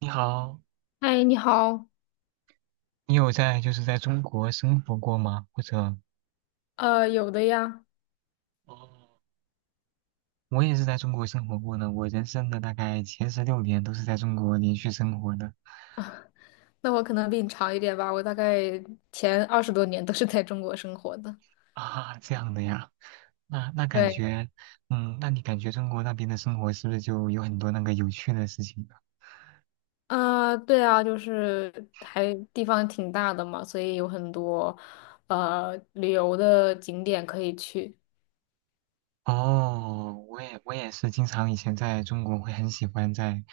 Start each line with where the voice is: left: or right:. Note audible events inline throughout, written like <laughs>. right: 你好，
left: 嗨，你好。
right: 你有在就是在中国生活过吗？或者。
left: 有的呀。
right: 哦，我也是在中国生活过的，我人生的大概前16年都是在中国连续生活的。
left: 那我可能比你长一点吧，我大概前二十多年都是在中国生活的。
right: 啊，这样的呀，那感
left: 对。
right: 觉，嗯，那你感觉中国那边的生活是不是就有很多那个有趣的事情呢？
left: 啊对啊，就是还地方挺大的嘛，所以有很多旅游的景点可以去。
right: 哦，我也是经常以前在中国会很喜欢在，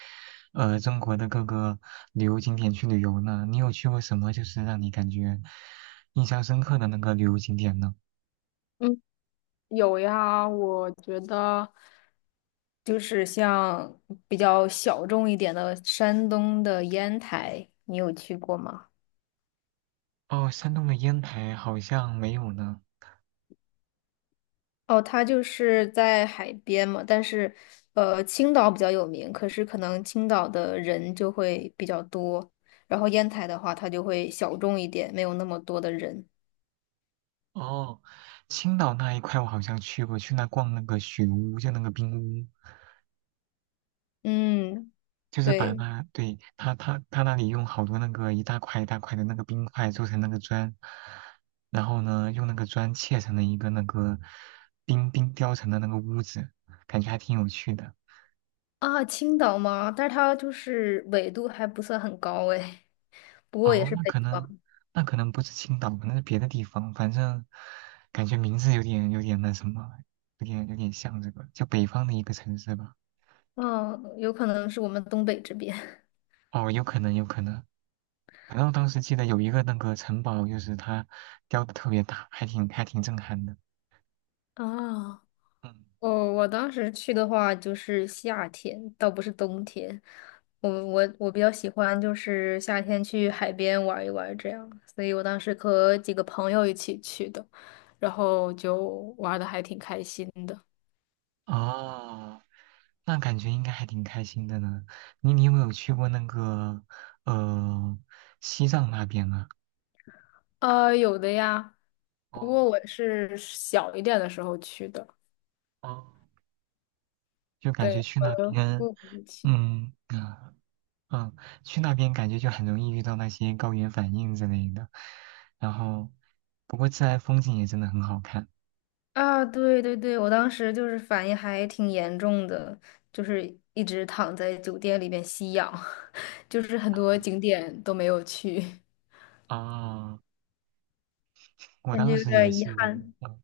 right: 中国的各个旅游景点去旅游呢。你有去过什么就是让你感觉印象深刻的那个旅游景点呢？
left: 嗯，有呀，我觉得就是像比较小众一点的山东的烟台，你有去过吗？
right: 哦，山东的烟台好像没有呢。
left: 哦，它就是在海边嘛，但是，青岛比较有名，可是可能青岛的人就会比较多，然后烟台的话，它就会小众一点，没有那么多的人。
right: 哦，青岛那一块我好像去过，去那逛那个雪屋，就那个冰屋，
left: 嗯，
right: 就是把
left: 对
right: 那，对，他那里用好多那个一大块一大块的那个冰块做成那个砖，然后呢，用那个砖砌成了一个那个冰雕成的那个屋子，感觉还挺有趣的。
left: 啊，青岛嘛，但是它就是纬度还不算很高诶，<laughs> 不过也
right: 哦，
left: 是
right: 那
left: 北
right: 可能，
left: 方。
right: 不是青岛，可能是别的地方。反正感觉名字有点那什么，有点像这个，就北方的一个城市吧。
left: 嗯，有可能是我们东北这边。
right: 哦，有可能，有可能。反正我当时记得有一个那个城堡，就是它雕的特别大，还挺震撼的。
left: <laughs> 啊。
right: 嗯，
left: 哦，我当时去的话就是夏天，倒不是冬天。我比较喜欢就是夏天去海边玩一玩这样，所以我当时和几个朋友一起去的，然后就玩的还挺开心的。
right: 哦，那感觉应该还挺开心的呢。你有没有去过那个呃西藏那边啊？
left: 啊，有的呀，不过
right: 哦
left: 我是小一点的时候去的，
right: 哦，就感觉
left: 对，
right: 去那
left: 和
right: 边，
left: 父母一起。
right: 嗯。啊嗯，去那边感觉就很容易遇到那些高原反应之类的。然后，不过自然风景也真的很好看。
left: 啊，对对对，我当时就是反应还挺严重的，就是一直躺在酒店里面吸氧。<laughs> 就是很多景点都没有去。<laughs>
right: 啊，我
left: 感觉
right: 当
left: 有
right: 时也
left: 点遗
right: 是，
left: 憾。
right: 嗯，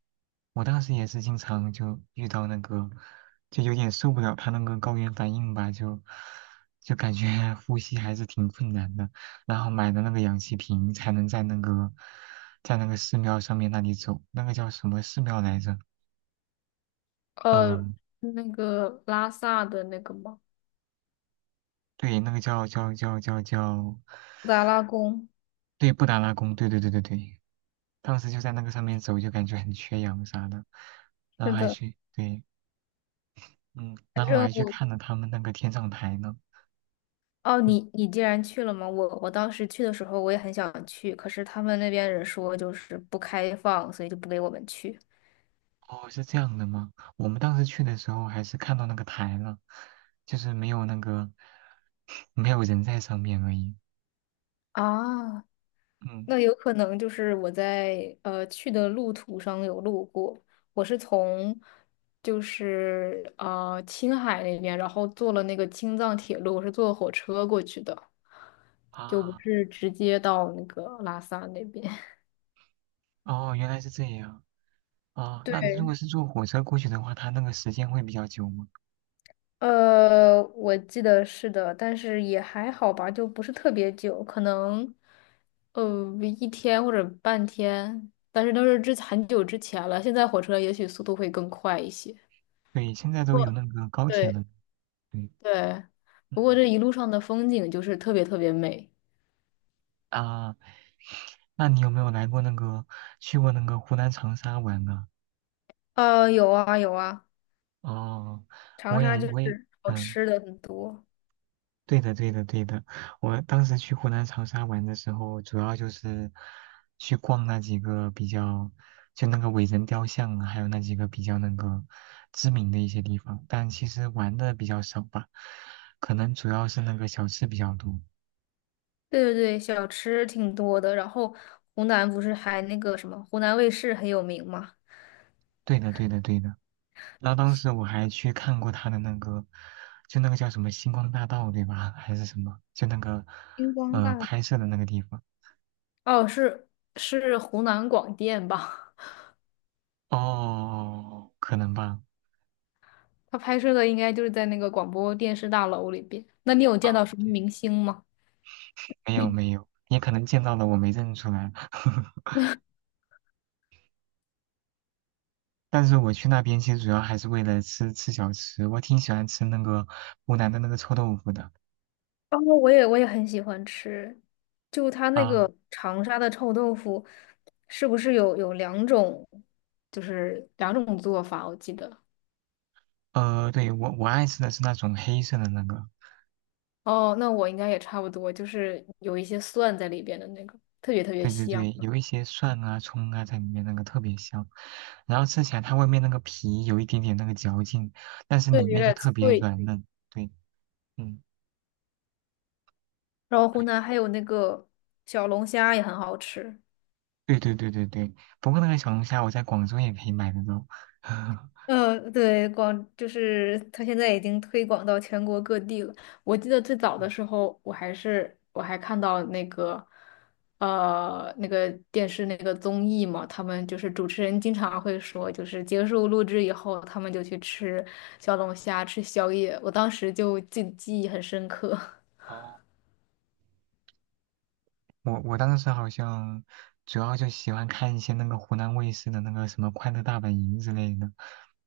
right: 我当时也是经常就遇到那个，就有点受不了他那个高原反应吧，就感觉 <laughs> 呼吸还是挺困难的。然后买的那个氧气瓶才能在那个寺庙上面那里走，那个叫什么寺庙来着？
left: 呃，
right: 嗯、
left: 那个拉萨的那个吗？
right: 对，那个叫。
left: 达拉宫。
right: 对，布达拉宫，对对对对对，当时就在那个上面走，就感觉很缺氧啥的，然
left: 是
right: 后还
left: 的。
right: 去，对，嗯，
left: 反
right: 然后我
left: 正
right: 还去
left: 我，
right: 看了他们那个天葬台呢。
left: 哦，
right: 嗯，
left: 你你既然去了嘛，我当时去的时候我也很想去，可是他们那边人说就是不开放，所以就不给我们去。
right: 哦，是这样的吗？我们当时去的时候还是看到那个台了，就是没有那个 <sucks teeth>，<laughs> 没有人在上面而已。
left: 啊，
right: 嗯，
left: 那有可能就是我在去的路途上有路过，我是从就是青海那边，然后坐了那个青藏铁路，我是坐火车过去的，就不
right: 啊，
left: 是直接到那个拉萨那边。<laughs>
right: 哦，原来是这样。啊，那如
left: 对，
right: 果是坐火车过去的话，它那个时间会比较久吗？
left: 我记得是的，但是也还好吧，就不是特别久，可能呃一天或者半天，但是都是之很久之前了，现在火车也许速度会更快一些。
right: 对，现在都有那个高铁了。
left: 对
right: 对，嗯
left: 对，不
right: 嗯。
left: 过
right: 嗯
left: 这一路上的风景就是特别特别美。
right: 啊。那你有没有来过那个去过那个湖南长沙玩呢？
left: 有啊有啊，
right: 哦，
left: 长
right: 我
left: 沙
right: 也
left: 就
right: 我也
left: 是好
right: 嗯，
left: 吃的很多。
right: 对的对的对的，我当时去湖南长沙玩的时候，主要就是去逛那几个比较就那个伟人雕像啊，还有那几个比较那个知名的一些地方，但其实玩的比较少吧，可能主要是那个小吃比较多。
left: 对对对，小吃挺多的。然后湖南不是还那个什么，湖南卫视很有名吗？
right: 对的对的对的。然后当时我还去看过他的那个，就那个叫什么星光大道，对吧？还是什么？就那个
left: 星光大。
right: 拍摄的那个地方。
left: 哦，是湖南广电吧？
right: 哦，可能吧。
left: <laughs> 他拍摄的应该就是在那个广播电视大楼里边。那你有见
right: 啊，
left: 到什么
right: 对，
left: 明星吗？
right: 没有没有，也可能见到了我没认出来。<laughs> 但是我去那边其实主要还是为了吃吃小吃，我挺喜欢吃那个湖南的那个臭豆腐的。
left: 哦，我也很喜欢吃，就它那
right: 啊，
left: 个长沙的臭豆腐，是不是有两种，就是两种做法？我记得。
right: 对，我爱吃的是那种黑色的那个。
left: 哦，那我应该也差不多，就是有一些蒜在里边的那个，特别特别
right: 对对
left: 香。
right: 对，有一些蒜啊、葱啊在里面，那个特别香。然后吃起来，它外面那个皮有一点点那个嚼劲，但是
left: 对，
right: 里
left: 有
right: 面就
left: 点
right: 特别
left: 脆。
right: 软嫩。对，嗯，
left: 然后湖
right: 哎，
left: 南还有那个小龙虾也很好吃。
right: 对对对对对。不过那个小龙虾，我在广州也可以买得到。<laughs>
left: 嗯，对，就是它现在已经推广到全国各地了。我记得最早的
right: 嗯，
left: 时候，我还看到那个，那个电视那个综艺嘛，他们就是主持人经常会说，就是结束录制以后，他们就去吃小龙虾、吃宵夜。我当时就记忆很深刻。<laughs>
right: 哦，我当时好像主要就喜欢看一些那个湖南卫视的那个什么《快乐大本营》之类的。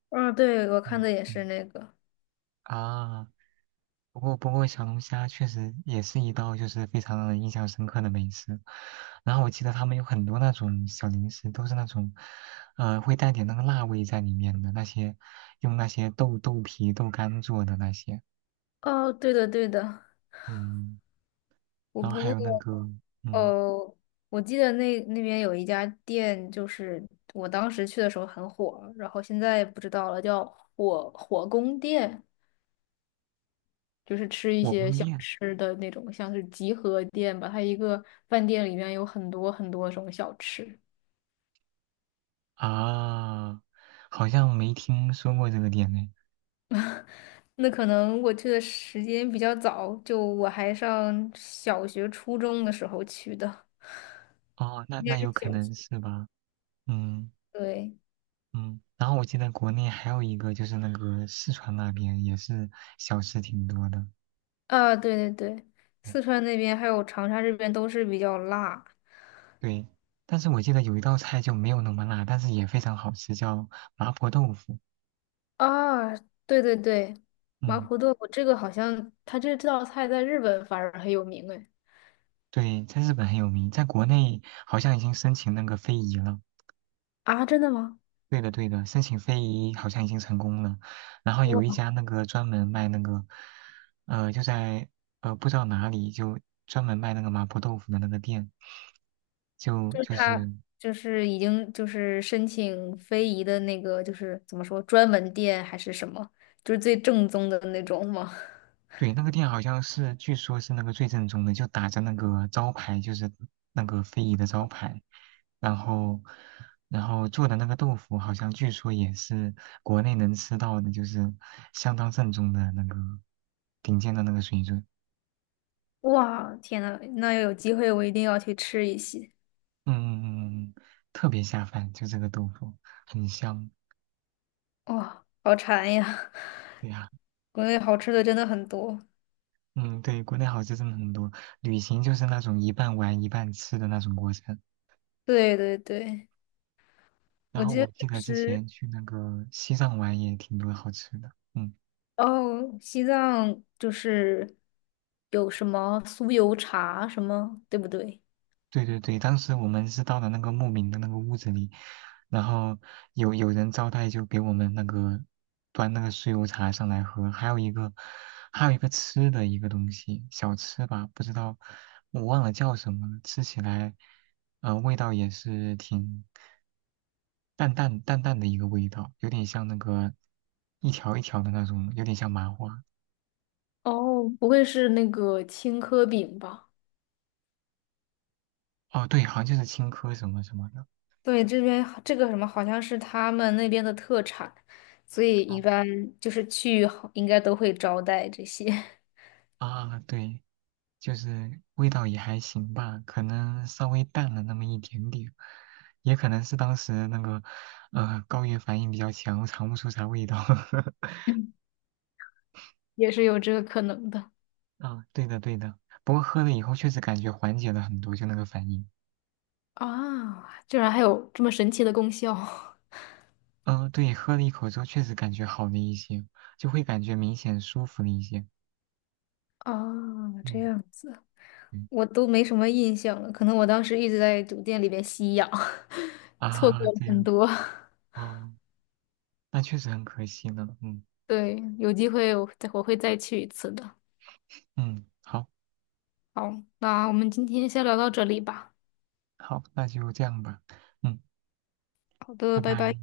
left: 嗯，对，我看
right: 嗯
left: 的也是
right: 嗯，
left: 那个。
right: 啊。不过小龙虾确实也是一道就是非常让人印象深刻的美食。然后我记得他们有很多那种小零食，都是那种，会带点那个辣味在里面的那些，用那些豆皮、豆干做的那些。
left: 哦，对的，对的。
right: 嗯，
left: 我
right: 然后
left: 不
right: 还
left: 过，
right: 有那个，嗯，
left: 呃，我记得那边有一家店，就是我当时去的时候很火，然后现在不知道了，叫火宫殿，就是吃一
right: 火
left: 些
right: 宫
left: 小
right: 殿
left: 吃的那种，像是集合店吧。它一个饭店里面有很多很多种小吃。
right: 啊，好像没听说过这个店呢。
left: <laughs> 那可能我去的时间比较早，就我还上小学、初中的时候去的，
right: 哦，那
left: 应该
right: 那
left: 是
right: 有可
left: 小
right: 能
left: 学。
right: 是吧。嗯。
left: 对。
right: 嗯，然后我记得国内还有一个，就是那个四川那边也是小吃挺多的。
left: 啊，对对对，
right: 嗯，
left: 四川那边还有长沙这边都是比较辣。
right: 对，但是我记得有一道菜就没有那么辣，但是也非常好吃，叫麻婆豆腐。
left: 啊，对对对，麻
right: 嗯，
left: 婆豆腐这个好像它这道菜在日本反而很有名哎。
right: 对，在日本很有名，在国内好像已经申请那个非遗了。
left: 啊，真的吗？
right: 对的，对的，申请非遗好像已经成功了。然后有一
left: 哇，
right: 家那个专门卖那个，就在不知道哪里，就专门卖那个麻婆豆腐的那个店，就
left: 就是
right: 就
left: 它
right: 是
left: 就是已经就是申请非遗的那个就是怎么说专门店还是什么，就是最正宗的那种吗？<laughs>
right: 对，那个店好像是，据说是那个最正宗的，就打着那个招牌，就是那个非遗的招牌，然后，然后做的那个豆腐，好像据说也是国内能吃到的，就是相当正宗的那个顶尖的那个水准。
left: 哇，天呐，那要有机会我一定要去吃一些。
right: 嗯嗯嗯，嗯，特别下饭，就这个豆腐很香。
left: 哇，好馋呀！
right: 对呀、
left: <laughs> 国内好吃的真的很多。
right: 嗯，对，国内好吃真的很多，旅行就是那种一半玩一半吃的那种过程。
left: 对对对。
right: 然
left: 我
right: 后
left: 记得
right: 我记
left: 当
right: 得之
left: 时
right: 前去那个西藏玩也挺多好吃的，嗯，
left: 哦，西藏就是有什么酥油茶什么，对不对？
right: 对对对，当时我们是到了那个牧民的那个屋子里，然后有人招待就给我们那个端那个酥油茶上来喝，还有一个吃的一个东西小吃吧，不知道我忘了叫什么了，吃起来味道也是挺淡淡的一个味道，有点像那个一条一条的那种，有点像麻花，
left: 哦，不会是那个青稞饼吧？
right: 哦，对，好像就是青稞什么什么的。
left: 对，这边好这个什么好像是他们那边的特产，所以一
right: 嗯
left: 般就是去好应该都会招待这些。
right: 啊，对，就是味道也还行吧，可能稍微淡了那么一点点，也可能是当时那个高原反应比较强，我尝不出啥味道。<laughs>
left: <laughs> 也是有这个可能的。
right: 啊，对的对的，不过喝了以后确实感觉缓解了很多，就那个反应。
left: 啊！居然还有这么神奇的功效。 <laughs>
right: 嗯、对，喝了一口之后确实感觉好了一些，就会感觉明显舒服了一些。
left: 啊！这
right: 嗯
left: 样子。
right: 嗯，
left: 我都没什么印象了，可能我当时一直在酒店里边吸氧，<laughs> 错
right: 啊，
left: 过了
right: 对
left: 很多。
right: 啊，哦，那确实很可惜呢。嗯
left: 对，有机会我会再去一次的。
right: 嗯，好。
left: 好，那我们今天先聊到这里吧。
right: 好，那就这样吧，嗯，
left: 好的，
right: 拜
left: 拜
right: 拜。
left: 拜。